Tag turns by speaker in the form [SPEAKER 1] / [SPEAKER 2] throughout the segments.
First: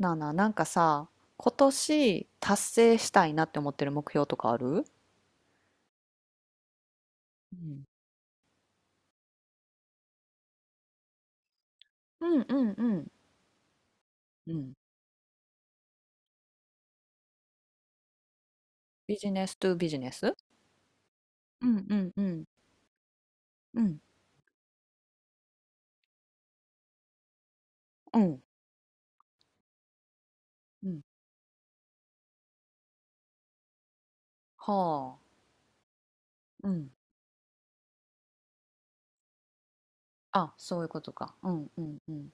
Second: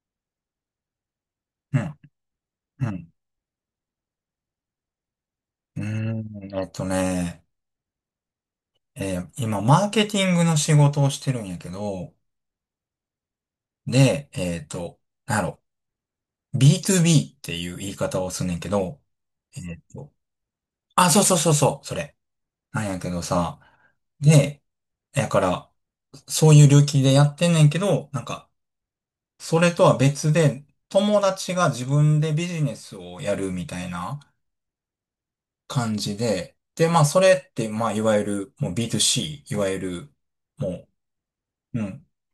[SPEAKER 1] なあなあ、なんかさ、今
[SPEAKER 2] うん、
[SPEAKER 1] 年達
[SPEAKER 2] う
[SPEAKER 1] 成
[SPEAKER 2] ん。
[SPEAKER 1] したいなって思ってる目標とかある？
[SPEAKER 2] うーん、えっとね、
[SPEAKER 1] うん
[SPEAKER 2] えー今、マーケティングの仕事をしてるんやけど、
[SPEAKER 1] うんうんうん
[SPEAKER 2] で、
[SPEAKER 1] うん
[SPEAKER 2] なんやろ、B2B っていう言い方をすんねんけど、
[SPEAKER 1] ビジネスト
[SPEAKER 2] え
[SPEAKER 1] ゥ
[SPEAKER 2] っ
[SPEAKER 1] ビジネ
[SPEAKER 2] と、
[SPEAKER 1] ス
[SPEAKER 2] あ、そうそうそう
[SPEAKER 1] う
[SPEAKER 2] そ
[SPEAKER 1] ん
[SPEAKER 2] う、
[SPEAKER 1] う
[SPEAKER 2] そ
[SPEAKER 1] ん
[SPEAKER 2] れ。
[SPEAKER 1] うん
[SPEAKER 2] なんやけどさ、
[SPEAKER 1] うん
[SPEAKER 2] で、やから、そういう領域でやってんねんけど、
[SPEAKER 1] う
[SPEAKER 2] なん
[SPEAKER 1] ん
[SPEAKER 2] か、それとは別で、
[SPEAKER 1] うん
[SPEAKER 2] 友達が自分でビジネスをやるみたいな
[SPEAKER 1] はあ。
[SPEAKER 2] 感じで、
[SPEAKER 1] う
[SPEAKER 2] で、
[SPEAKER 1] ん。
[SPEAKER 2] まあ、それって、まあ、いわゆる、もう B2C、いわゆる、
[SPEAKER 1] あ、
[SPEAKER 2] も
[SPEAKER 1] そういう
[SPEAKER 2] う、
[SPEAKER 1] ことか。うんう
[SPEAKER 2] う
[SPEAKER 1] ん
[SPEAKER 2] ん。
[SPEAKER 1] うん。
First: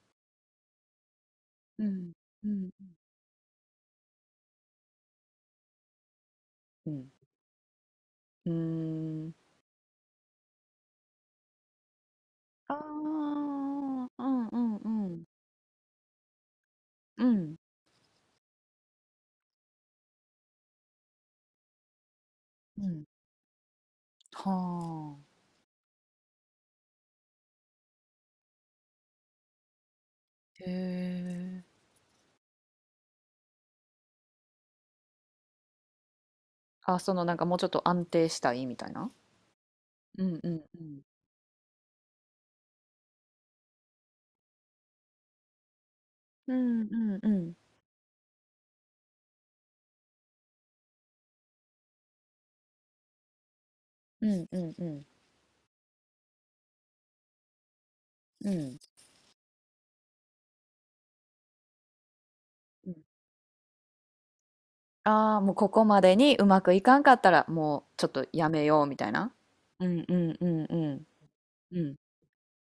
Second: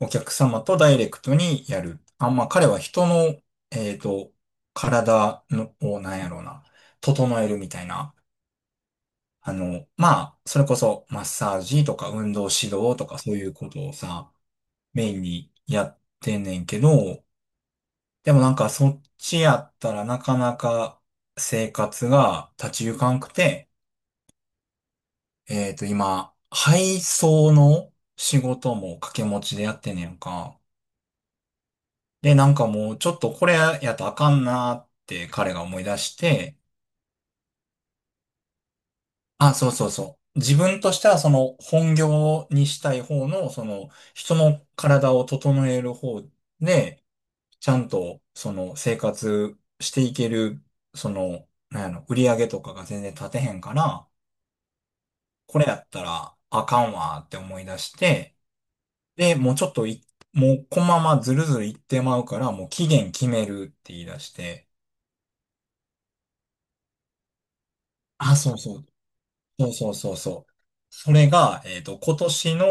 [SPEAKER 2] お客様とダイレクトにや
[SPEAKER 1] う
[SPEAKER 2] る。
[SPEAKER 1] ん
[SPEAKER 2] あ、ま
[SPEAKER 1] う
[SPEAKER 2] あ、彼
[SPEAKER 1] ん
[SPEAKER 2] は人の、えっと、体の、を、なんやろうな、
[SPEAKER 1] うん。
[SPEAKER 2] 整えるみたいな。
[SPEAKER 1] うーん。
[SPEAKER 2] まあ、それこそ、マッサージとか、運動
[SPEAKER 1] あ
[SPEAKER 2] 指導とか、そういうことを
[SPEAKER 1] ーう
[SPEAKER 2] さ、
[SPEAKER 1] んうんう
[SPEAKER 2] メイン
[SPEAKER 1] ん
[SPEAKER 2] にやってんねんけ
[SPEAKER 1] う
[SPEAKER 2] ど、
[SPEAKER 1] ん
[SPEAKER 2] でもなんか、そっちやったらなかなか生活が立ち
[SPEAKER 1] う
[SPEAKER 2] 行
[SPEAKER 1] ん
[SPEAKER 2] かんくて、
[SPEAKER 1] はあ
[SPEAKER 2] 今、配送の仕事も掛け持ちでやってんねんか。
[SPEAKER 1] へえ
[SPEAKER 2] で、なんかもう、ちょっとこれやとあかんなーって彼が思い出して、
[SPEAKER 1] あ。あ、そのなんかもうちょっと安定したいみたいな。
[SPEAKER 2] あ、そうそうそ
[SPEAKER 1] うん
[SPEAKER 2] う。
[SPEAKER 1] う
[SPEAKER 2] 自
[SPEAKER 1] んう
[SPEAKER 2] 分とし
[SPEAKER 1] ん
[SPEAKER 2] てはその本業にしたい方の、その人の体を整える方
[SPEAKER 1] うん
[SPEAKER 2] で、
[SPEAKER 1] うんうん
[SPEAKER 2] ちゃんとその生活していける、その、なんやろ、売り上げとかが全然立てへんから、
[SPEAKER 1] うんうんうん
[SPEAKER 2] これやったらあかんわーって思い出して、
[SPEAKER 1] うん。
[SPEAKER 2] で、もうちょっとい、もうこのままずるずるいってまうから、もう期
[SPEAKER 1] うん
[SPEAKER 2] 限決めるって言い出して、
[SPEAKER 1] ああ、もうここまでにうまくいかんかったら、もうちょっと
[SPEAKER 2] あ、
[SPEAKER 1] や
[SPEAKER 2] そう
[SPEAKER 1] め
[SPEAKER 2] そ
[SPEAKER 1] よう
[SPEAKER 2] う。
[SPEAKER 1] みたいな。
[SPEAKER 2] そう
[SPEAKER 1] う
[SPEAKER 2] そう
[SPEAKER 1] ん
[SPEAKER 2] そ
[SPEAKER 1] う
[SPEAKER 2] う
[SPEAKER 1] んう
[SPEAKER 2] そう。
[SPEAKER 1] んうん。
[SPEAKER 2] それが、
[SPEAKER 1] うん。
[SPEAKER 2] 今年の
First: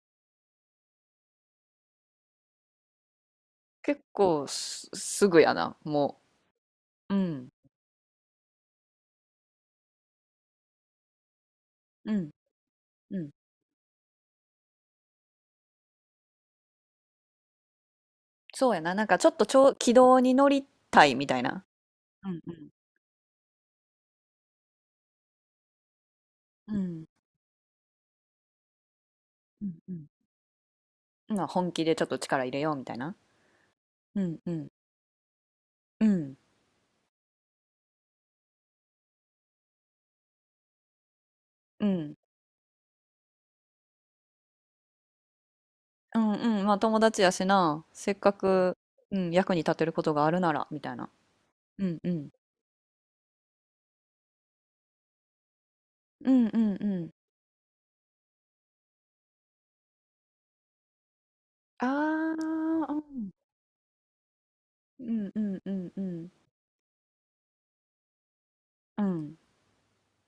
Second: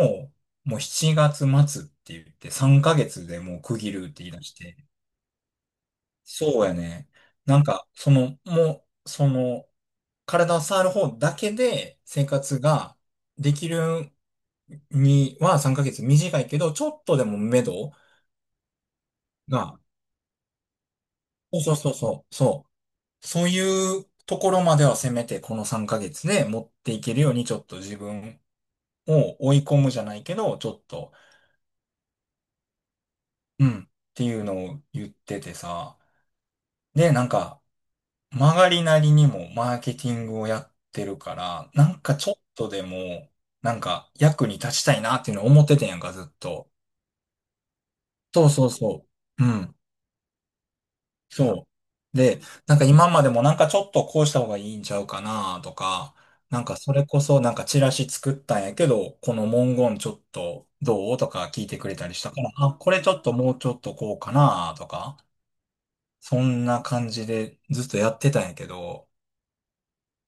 [SPEAKER 2] もう7月末って言って3ヶ月でもう区切
[SPEAKER 1] 結
[SPEAKER 2] るって言い出
[SPEAKER 1] 構
[SPEAKER 2] して。
[SPEAKER 1] すぐやな、も
[SPEAKER 2] そうやね。
[SPEAKER 1] う。うん。
[SPEAKER 2] なんか、その、もう、その、体を触る方だけで
[SPEAKER 1] う
[SPEAKER 2] 生
[SPEAKER 1] ん
[SPEAKER 2] 活が
[SPEAKER 1] うん。
[SPEAKER 2] できるには3ヶ月短いけど、ちょっとでも目処
[SPEAKER 1] そうやな。なんかちょっと
[SPEAKER 2] が、
[SPEAKER 1] 軌道に乗りたいみたい
[SPEAKER 2] そ
[SPEAKER 1] な。
[SPEAKER 2] うそうそうそ
[SPEAKER 1] うんう
[SPEAKER 2] う、
[SPEAKER 1] ん。
[SPEAKER 2] そう、そういうところまではせめてこの3ヶ月で持っ
[SPEAKER 1] うんう
[SPEAKER 2] てい
[SPEAKER 1] ん
[SPEAKER 2] けるようにちょっと自分を追い
[SPEAKER 1] うん
[SPEAKER 2] 込む
[SPEAKER 1] う
[SPEAKER 2] じゃ
[SPEAKER 1] ん
[SPEAKER 2] ないけど、ちょっと、
[SPEAKER 1] うんまあ本気でちょっと力入れようみたいな。
[SPEAKER 2] うんっ
[SPEAKER 1] う
[SPEAKER 2] てい
[SPEAKER 1] ん
[SPEAKER 2] う
[SPEAKER 1] う
[SPEAKER 2] の
[SPEAKER 1] ん
[SPEAKER 2] を言っててさ。
[SPEAKER 1] うん
[SPEAKER 2] で、なんか、曲がりなりにもマーケティングをやってるから、
[SPEAKER 1] う
[SPEAKER 2] なんか
[SPEAKER 1] ん
[SPEAKER 2] ちょっとでも、なんか役に立ちたいなっていうのを思っててんやんか、
[SPEAKER 1] う
[SPEAKER 2] ずっ
[SPEAKER 1] んうん。
[SPEAKER 2] と。
[SPEAKER 1] まあ友達やしな。せっか
[SPEAKER 2] そうそう
[SPEAKER 1] く、
[SPEAKER 2] そ
[SPEAKER 1] うん、
[SPEAKER 2] う。う
[SPEAKER 1] 役に立
[SPEAKER 2] ん。
[SPEAKER 1] てることがあるならみたいな。
[SPEAKER 2] そ
[SPEAKER 1] うんう
[SPEAKER 2] う。
[SPEAKER 1] ん。
[SPEAKER 2] で、なんか今までもなんかちょっとこうした方がいいんちゃうかなとか、
[SPEAKER 1] うんう
[SPEAKER 2] なん
[SPEAKER 1] ん
[SPEAKER 2] かそ
[SPEAKER 1] う
[SPEAKER 2] れ
[SPEAKER 1] ん。
[SPEAKER 2] こそなんかチラシ作ったんやけど、この文言ちょっとどうとか聞いてくれたりした
[SPEAKER 1] あ
[SPEAKER 2] か
[SPEAKER 1] あ、
[SPEAKER 2] ら、あ、こ
[SPEAKER 1] う
[SPEAKER 2] れちょっ
[SPEAKER 1] ん。
[SPEAKER 2] ともうちょっとこうかなと
[SPEAKER 1] う
[SPEAKER 2] か。
[SPEAKER 1] んうんうんうん。
[SPEAKER 2] そんな感じでずっとやってたんやけ
[SPEAKER 1] う
[SPEAKER 2] ど、
[SPEAKER 1] ん。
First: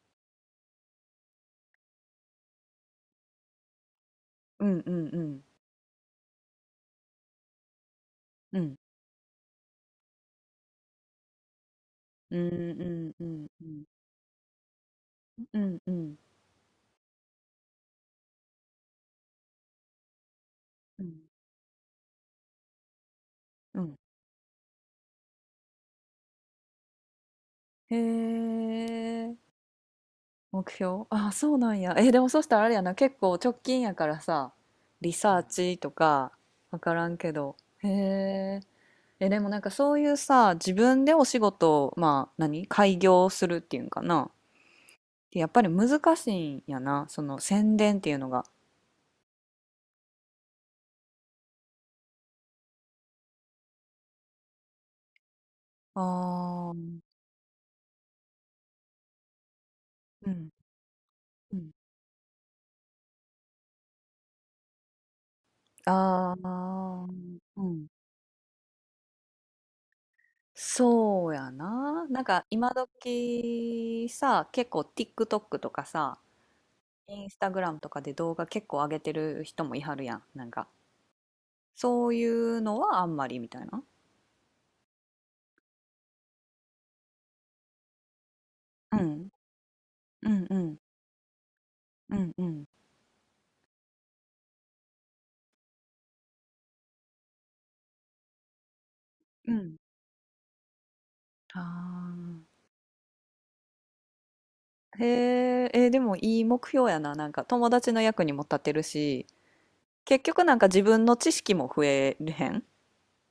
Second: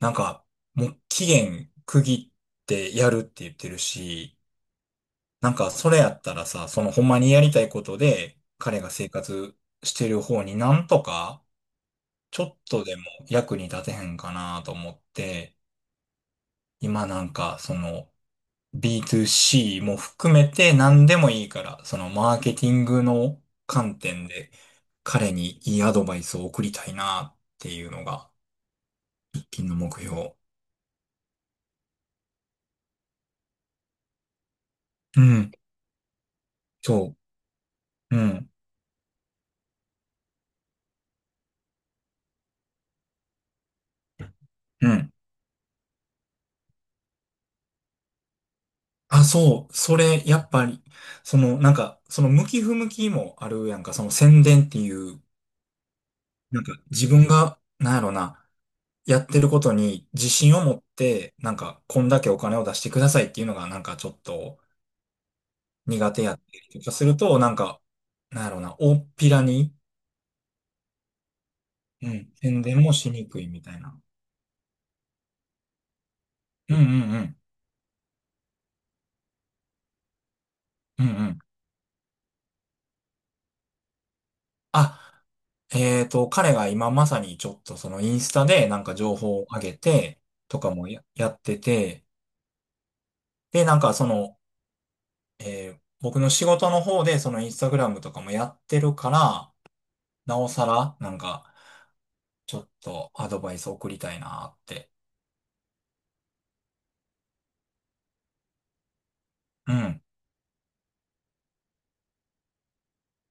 [SPEAKER 2] なんか、もう期限区切ってやるって言ってるし、
[SPEAKER 1] うんうんうん。
[SPEAKER 2] なんかそれやったらさ、そのほんまにやりたいことで、
[SPEAKER 1] うん。
[SPEAKER 2] 彼が生活してる方になんとか、
[SPEAKER 1] う
[SPEAKER 2] ちょ
[SPEAKER 1] ん
[SPEAKER 2] っ
[SPEAKER 1] う
[SPEAKER 2] とでも
[SPEAKER 1] んうん
[SPEAKER 2] 役
[SPEAKER 1] う
[SPEAKER 2] に
[SPEAKER 1] ん。
[SPEAKER 2] 立てへんかなと思って、
[SPEAKER 1] うんうん。
[SPEAKER 2] 今なんかその B2C も含めて
[SPEAKER 1] う
[SPEAKER 2] 何
[SPEAKER 1] ん。
[SPEAKER 2] でもいいから、そのマーケティングの
[SPEAKER 1] うん。
[SPEAKER 2] 観点で彼にいいアドバイスを送りたいなっていうのが
[SPEAKER 1] へえ。
[SPEAKER 2] 喫緊の目標。
[SPEAKER 1] 目標あ、そうなんや。え、でもそしたらあれやな、結構直近やからさ、リ
[SPEAKER 2] う
[SPEAKER 1] サー
[SPEAKER 2] ん。
[SPEAKER 1] チとか、わからん
[SPEAKER 2] そ
[SPEAKER 1] けど。へ
[SPEAKER 2] う。うん。
[SPEAKER 1] え。え、でもなんかそういうさ、自分でお仕事を、まあ、何開業するっていうんかな。
[SPEAKER 2] うん。
[SPEAKER 1] やっぱり難しいんやな、その宣伝っていうのが。
[SPEAKER 2] あ、そう。それ、やっぱり、その、なんか、その向き不向きもあるやんか、その宣伝っていう、なん
[SPEAKER 1] ああ。う
[SPEAKER 2] か自分が、なんやろな、やってることに自信
[SPEAKER 1] ん
[SPEAKER 2] を持って、な
[SPEAKER 1] う
[SPEAKER 2] ん
[SPEAKER 1] ん。
[SPEAKER 2] か、こんだけお金を出してくださいっていうのが、なんかちょっと苦手
[SPEAKER 1] あ
[SPEAKER 2] やったりとかす
[SPEAKER 1] あ、
[SPEAKER 2] ると、なん
[SPEAKER 1] う
[SPEAKER 2] か、
[SPEAKER 1] ん。
[SPEAKER 2] なんやろな、大っぴらに、
[SPEAKER 1] そうやな。
[SPEAKER 2] う
[SPEAKER 1] なん
[SPEAKER 2] ん、
[SPEAKER 1] か
[SPEAKER 2] 宣
[SPEAKER 1] 今
[SPEAKER 2] 伝もしにくいみたいな。
[SPEAKER 1] 時さ、結構 TikTok とかさ、
[SPEAKER 2] うんうんう
[SPEAKER 1] イン
[SPEAKER 2] ん。
[SPEAKER 1] スタグラムとかで動画結構上げてる人もいはるやん。なんか、
[SPEAKER 2] うんうん。
[SPEAKER 1] そういうのはあんまりみたいな。
[SPEAKER 2] あ、彼が今まさにちょっとそのインスタでなんか
[SPEAKER 1] う
[SPEAKER 2] 情
[SPEAKER 1] ん。
[SPEAKER 2] 報を上げて
[SPEAKER 1] うんう
[SPEAKER 2] とか
[SPEAKER 1] ん
[SPEAKER 2] もやってて、
[SPEAKER 1] うんうん
[SPEAKER 2] で、なんかその、僕の仕事の方でそのインスタグラムとかもやってるから、
[SPEAKER 1] うん。
[SPEAKER 2] なおさらなんか
[SPEAKER 1] あ
[SPEAKER 2] ちょっとアドバイス送りたいなって。
[SPEAKER 1] あ。へえ、えー、でもいい目標やな。なんか友達の役にも立てるし、
[SPEAKER 2] うん。
[SPEAKER 1] 結局なんか自分の知識も増えるへん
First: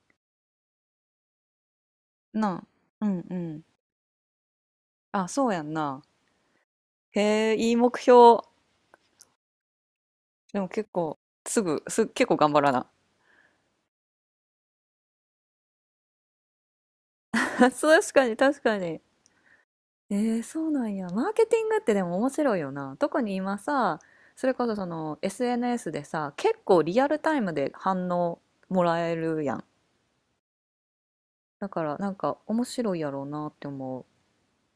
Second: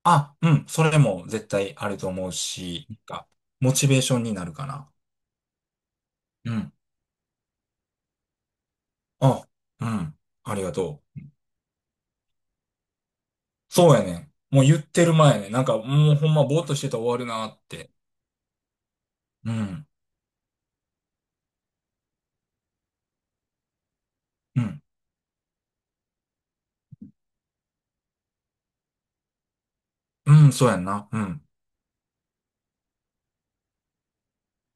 [SPEAKER 2] あ、うん。それも絶対あると思う
[SPEAKER 1] な
[SPEAKER 2] し、なん
[SPEAKER 1] あ。うん
[SPEAKER 2] か
[SPEAKER 1] うん。
[SPEAKER 2] モチベーションになるかな。
[SPEAKER 1] あ、そうやんな。
[SPEAKER 2] うん。
[SPEAKER 1] へえ、いい目標。
[SPEAKER 2] あ、うん。あ
[SPEAKER 1] で
[SPEAKER 2] り
[SPEAKER 1] も
[SPEAKER 2] が
[SPEAKER 1] 結
[SPEAKER 2] と
[SPEAKER 1] 構、
[SPEAKER 2] う。
[SPEAKER 1] すぐ、す、結構頑張らな。
[SPEAKER 2] そうやねん。もう言ってる前ね。なんかもうほんまぼーっとしてたら終わる なって。
[SPEAKER 1] 確かに、確かに。
[SPEAKER 2] うん、
[SPEAKER 1] えー、そうなんや。マーケティングってでも面白いよな。特に今さ、それ
[SPEAKER 2] う
[SPEAKER 1] こそ
[SPEAKER 2] ん、
[SPEAKER 1] その SNS でさ、結構リアルタイムで反応もらえるやん。
[SPEAKER 2] うん、そうやんな。うん、
[SPEAKER 1] だからなんか面白いやろうなって思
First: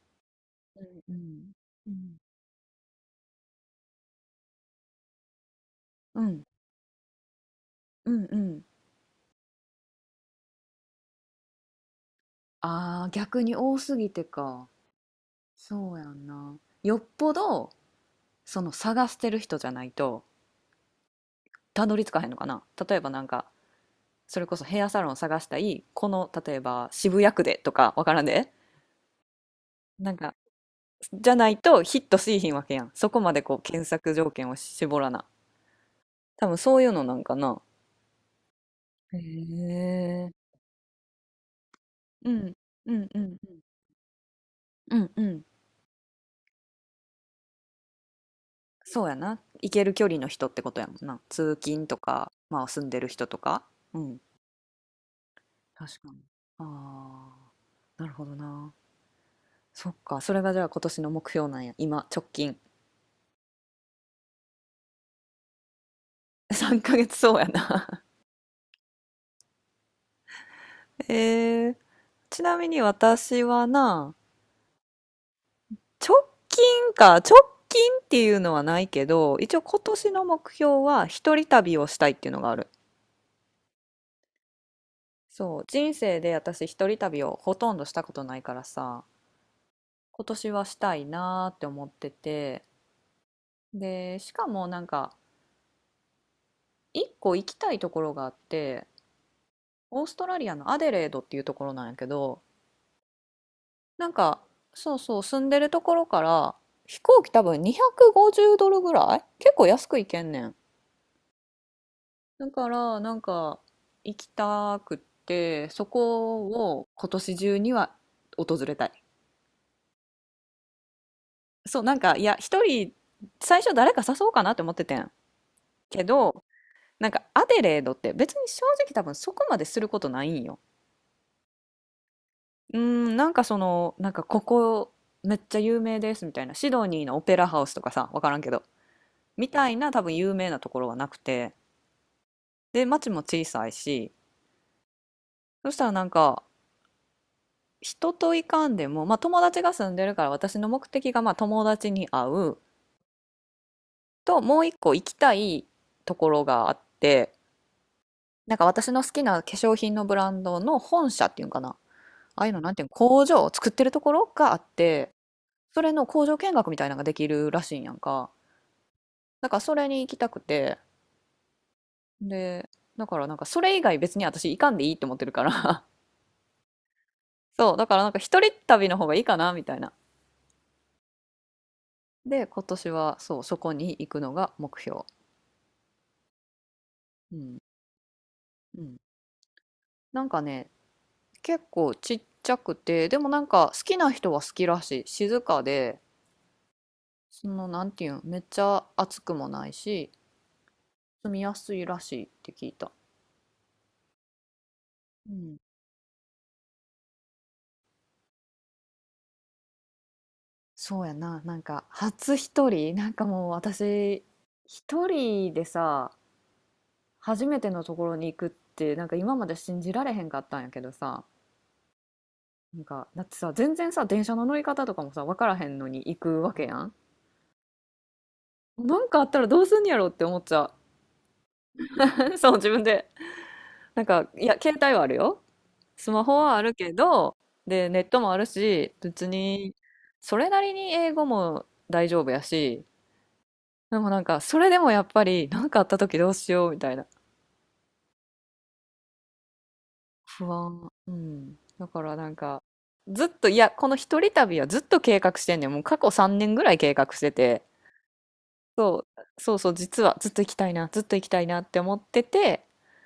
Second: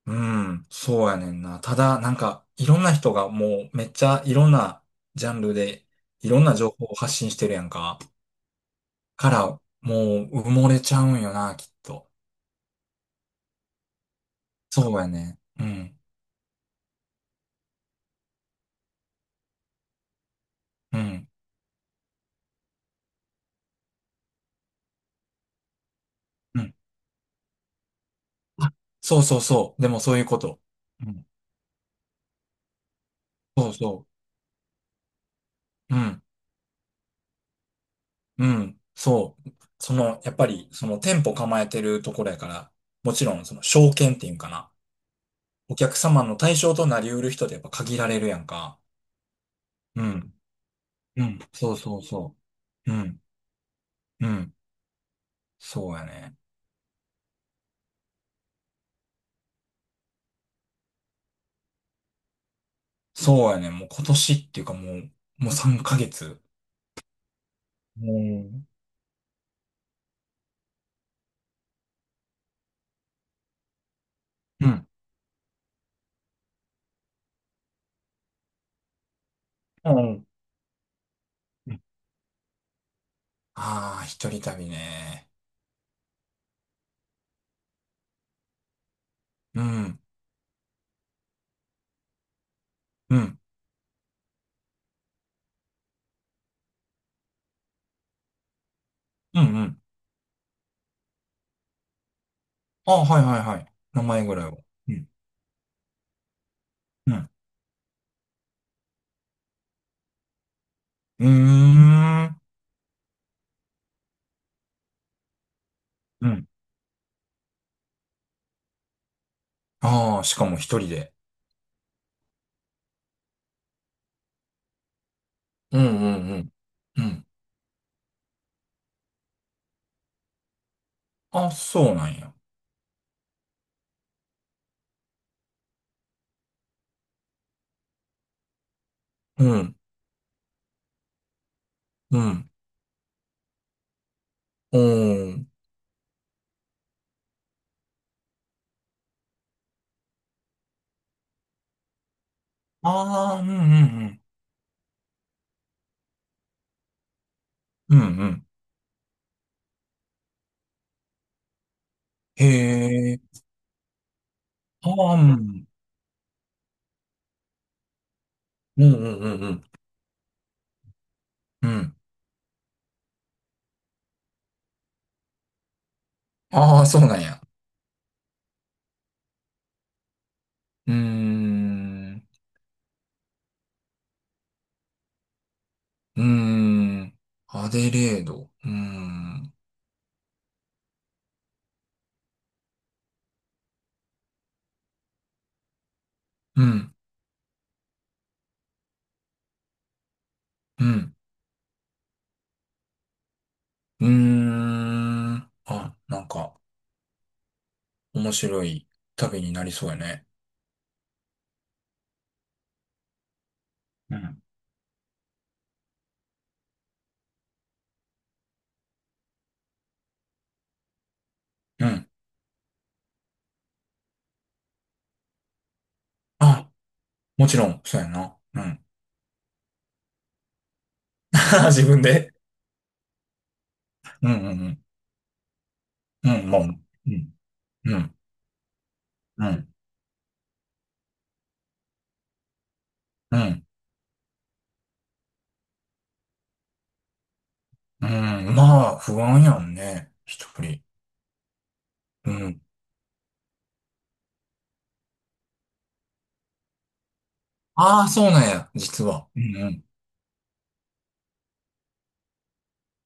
[SPEAKER 2] うん、
[SPEAKER 1] う。
[SPEAKER 2] そう
[SPEAKER 1] うんう
[SPEAKER 2] やねん
[SPEAKER 1] ん
[SPEAKER 2] な。ただ、なんか、いろんな人がもうめっちゃいろんなジャンルで
[SPEAKER 1] う
[SPEAKER 2] いろ
[SPEAKER 1] ん
[SPEAKER 2] んな情報を発信してるやんか。
[SPEAKER 1] うんうん。
[SPEAKER 2] から、もう埋もれちゃうんよな、きっと。
[SPEAKER 1] ああ、逆に多すぎてか。
[SPEAKER 2] そうやね。う
[SPEAKER 1] そう
[SPEAKER 2] ん、
[SPEAKER 1] やんな。よっぽど、その探してる人じゃないと、
[SPEAKER 2] うん、
[SPEAKER 1] たどり着かへんのかな、例えばなんかそれこそヘアサロンを探したい、この例え
[SPEAKER 2] うん。
[SPEAKER 1] ば渋谷区でとか、わからんで。
[SPEAKER 2] そうそうそう。でも
[SPEAKER 1] な
[SPEAKER 2] そ
[SPEAKER 1] ん
[SPEAKER 2] ういう
[SPEAKER 1] か
[SPEAKER 2] こと。うん、
[SPEAKER 1] じゃないとヒットしいひんわけやん、そこまでこう
[SPEAKER 2] そう
[SPEAKER 1] 検
[SPEAKER 2] そ
[SPEAKER 1] 索条件を絞らな。
[SPEAKER 2] う。うん、
[SPEAKER 1] 多分そういうのなんかな。
[SPEAKER 2] うん、
[SPEAKER 1] へ
[SPEAKER 2] そう。その、
[SPEAKER 1] え
[SPEAKER 2] やっぱり、その店舗構えてるとこ
[SPEAKER 1] う
[SPEAKER 2] ろやか
[SPEAKER 1] ん
[SPEAKER 2] ら、
[SPEAKER 1] うん
[SPEAKER 2] も
[SPEAKER 1] う
[SPEAKER 2] ちろ
[SPEAKER 1] ん
[SPEAKER 2] ん、
[SPEAKER 1] う
[SPEAKER 2] その、
[SPEAKER 1] ん
[SPEAKER 2] 証券っていうんかな。
[SPEAKER 1] うんうん。
[SPEAKER 2] お客様の対象となりうる人ってやっぱ限られるやんか。
[SPEAKER 1] そうやな、行ける
[SPEAKER 2] う
[SPEAKER 1] 距離の
[SPEAKER 2] ん。
[SPEAKER 1] 人ってことやもんな、
[SPEAKER 2] うん。
[SPEAKER 1] 通
[SPEAKER 2] そう
[SPEAKER 1] 勤と
[SPEAKER 2] そう
[SPEAKER 1] か
[SPEAKER 2] そ
[SPEAKER 1] まあ住ん
[SPEAKER 2] う。う
[SPEAKER 1] でる
[SPEAKER 2] ん。
[SPEAKER 1] 人とか。うん、
[SPEAKER 2] うん。そう
[SPEAKER 1] 確
[SPEAKER 2] や
[SPEAKER 1] かに。
[SPEAKER 2] ね。
[SPEAKER 1] ああなるほどな。そっかそれがじゃあ今年の目標なんや、今直近
[SPEAKER 2] そうやね。もう今年っていうかもう、もう3ヶ月。
[SPEAKER 1] 3ヶ月そうやな。
[SPEAKER 2] もう、
[SPEAKER 1] えー、ちなみに私はな、
[SPEAKER 2] うん。
[SPEAKER 1] 直近か、直近っていうのはないけど、一応今年の
[SPEAKER 2] う
[SPEAKER 1] 目標は一人
[SPEAKER 2] ん。
[SPEAKER 1] 旅をしたいっていうのがある。
[SPEAKER 2] ああー、一人旅ね。
[SPEAKER 1] そう、人生で私一人旅をほとんどしたことないからさ、
[SPEAKER 2] うん。
[SPEAKER 1] 今年はしたいなーって思ってて、
[SPEAKER 2] うん。
[SPEAKER 1] で、しかもなんか、一個行きたいところがあって、
[SPEAKER 2] うん。うん。
[SPEAKER 1] オーストラリアのアデレードっていうところなんやけど、
[SPEAKER 2] ああ、はいはいはい。名
[SPEAKER 1] なん
[SPEAKER 2] 前ぐ
[SPEAKER 1] か、
[SPEAKER 2] らいは。う
[SPEAKER 1] そう
[SPEAKER 2] ん。
[SPEAKER 1] そう、住んでるところから、飛
[SPEAKER 2] う
[SPEAKER 1] 行
[SPEAKER 2] ん。
[SPEAKER 1] 機多分250ドルぐらい結構安く行けんねん。
[SPEAKER 2] うーん。
[SPEAKER 1] だから、なんか、行きたくって、そ
[SPEAKER 2] う
[SPEAKER 1] こ
[SPEAKER 2] ん。
[SPEAKER 1] を今年中には訪れたい。
[SPEAKER 2] ああ、しかも一人で。
[SPEAKER 1] そう、なんか、いや、一人、最初誰か誘おうかなって思っててん。
[SPEAKER 2] うん
[SPEAKER 1] け
[SPEAKER 2] うんう
[SPEAKER 1] ど、
[SPEAKER 2] ん。う
[SPEAKER 1] なんか、
[SPEAKER 2] ん。
[SPEAKER 1] アデレードって別に正直多分そこまですることないんよ。
[SPEAKER 2] あ、そうなんや。
[SPEAKER 1] なんかなんかここ、めっちゃ有名ですみたいな、シドニーのオペラハウスとかさ、分からんけど
[SPEAKER 2] う
[SPEAKER 1] みた
[SPEAKER 2] ん。
[SPEAKER 1] いな、多分有名なところはなくて、
[SPEAKER 2] うん。
[SPEAKER 1] で町も小さいし、
[SPEAKER 2] おー
[SPEAKER 1] そしたらなんか人といかんでも、まあ、友達が住んでるから私の目的がまあ友達に会う
[SPEAKER 2] ああ、うんうん
[SPEAKER 1] と、もう一個行きたいところがあって、
[SPEAKER 2] うん。うんうん。
[SPEAKER 1] なんか私の好きな化粧品のブランドの本社っていうんかな、あ
[SPEAKER 2] へ
[SPEAKER 1] あいうのなんていうの、
[SPEAKER 2] え。
[SPEAKER 1] 工場を作ってるところがあって、
[SPEAKER 2] ああ、うん。
[SPEAKER 1] それの工場見学みたいなのができるらしいんやんか。
[SPEAKER 2] うんうんうんう
[SPEAKER 1] だから
[SPEAKER 2] ん。
[SPEAKER 1] それに行きたくて、
[SPEAKER 2] うん。
[SPEAKER 1] で、だからなんかそれ以外別に私行かんでいいって思ってるから、
[SPEAKER 2] ああ、そうなんや。
[SPEAKER 1] そう、だからなんか一人旅の方がいいかなみたいな。
[SPEAKER 2] うーん。
[SPEAKER 1] で、今年はそう、そこに行くのが目標。
[SPEAKER 2] うーん。
[SPEAKER 1] うん。
[SPEAKER 2] アデレード。うー
[SPEAKER 1] うん。
[SPEAKER 2] ん。
[SPEAKER 1] なんかね、結構ちっちゃくて、でもなんか好きな人は好きらしい。静かで、
[SPEAKER 2] うん。
[SPEAKER 1] その、なんていうん、めっちゃ暑くもないし、
[SPEAKER 2] うん。
[SPEAKER 1] 住みやすいらしいって聞いた。
[SPEAKER 2] うー
[SPEAKER 1] う
[SPEAKER 2] ん。
[SPEAKER 1] ん。
[SPEAKER 2] あ、なんか、面白い旅になりそうやね。
[SPEAKER 1] そうやな、なんか初一人、なんかもう
[SPEAKER 2] う
[SPEAKER 1] 私、
[SPEAKER 2] ん。
[SPEAKER 1] 一人でさ、初めてのところに行くって、なんか今まで信じられへんかったんやけどさ、
[SPEAKER 2] うん。
[SPEAKER 1] なんか、だってさ、全然さ、電車の乗り方とかもさ、分からへんのに行くわけ
[SPEAKER 2] あ、
[SPEAKER 1] やん。
[SPEAKER 2] もちろん、そうやな。うん。
[SPEAKER 1] なんかあったらどうすんやろって思っちゃう。
[SPEAKER 2] 自分で。
[SPEAKER 1] そう、自分で。なんか、
[SPEAKER 2] うん
[SPEAKER 1] い
[SPEAKER 2] う
[SPEAKER 1] や、携
[SPEAKER 2] ん
[SPEAKER 1] 帯はあるよ。スマ
[SPEAKER 2] う
[SPEAKER 1] ホ
[SPEAKER 2] ん。うん、
[SPEAKER 1] は
[SPEAKER 2] ま
[SPEAKER 1] あ
[SPEAKER 2] あ、う
[SPEAKER 1] る
[SPEAKER 2] ん。
[SPEAKER 1] けど、で、
[SPEAKER 2] う
[SPEAKER 1] ネッ
[SPEAKER 2] ん。
[SPEAKER 1] トもあるし、別
[SPEAKER 2] うん。
[SPEAKER 1] に、それなりに英語も大丈夫やし、
[SPEAKER 2] うん。
[SPEAKER 1] でもなんか、それでもやっぱり、なんかあった時どうしようみたいな。
[SPEAKER 2] うん。まあ、不安やんね。一
[SPEAKER 1] 不
[SPEAKER 2] 人。
[SPEAKER 1] 安。うん。だからな
[SPEAKER 2] う
[SPEAKER 1] んか、
[SPEAKER 2] ん。
[SPEAKER 1] ずっと、いや、この一人旅はずっと計画してんねん。もう過去3年ぐらい計画してて、
[SPEAKER 2] ああ、そうなんや、実
[SPEAKER 1] そう、
[SPEAKER 2] は。う
[SPEAKER 1] そうそう、
[SPEAKER 2] ん、
[SPEAKER 1] 実はずっと行きたいな、ずっと行きたいなって思ってて、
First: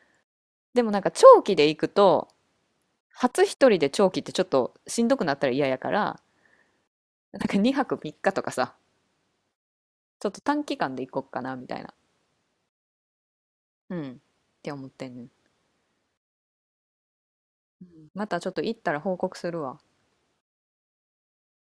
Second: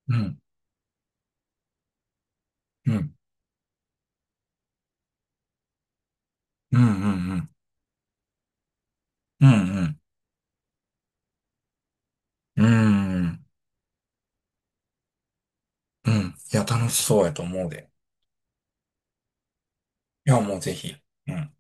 [SPEAKER 2] うん、
[SPEAKER 1] でもなんか長期で行くと、
[SPEAKER 2] うん、うん、
[SPEAKER 1] 初一人で長期ってちょっとしんどくなったら嫌やから、
[SPEAKER 2] うん、う
[SPEAKER 1] なん
[SPEAKER 2] ん、
[SPEAKER 1] か2泊3日とかさ、
[SPEAKER 2] うん、
[SPEAKER 1] ちょっと短期間で行こっかなみたいな、
[SPEAKER 2] うん、うん、
[SPEAKER 1] うん、って思ってんねん。
[SPEAKER 2] うん。いや、楽しそうやと思う
[SPEAKER 1] う
[SPEAKER 2] で。
[SPEAKER 1] ん、またちょっと行ったら報告するわ。
[SPEAKER 2] いや、もうぜひ。うん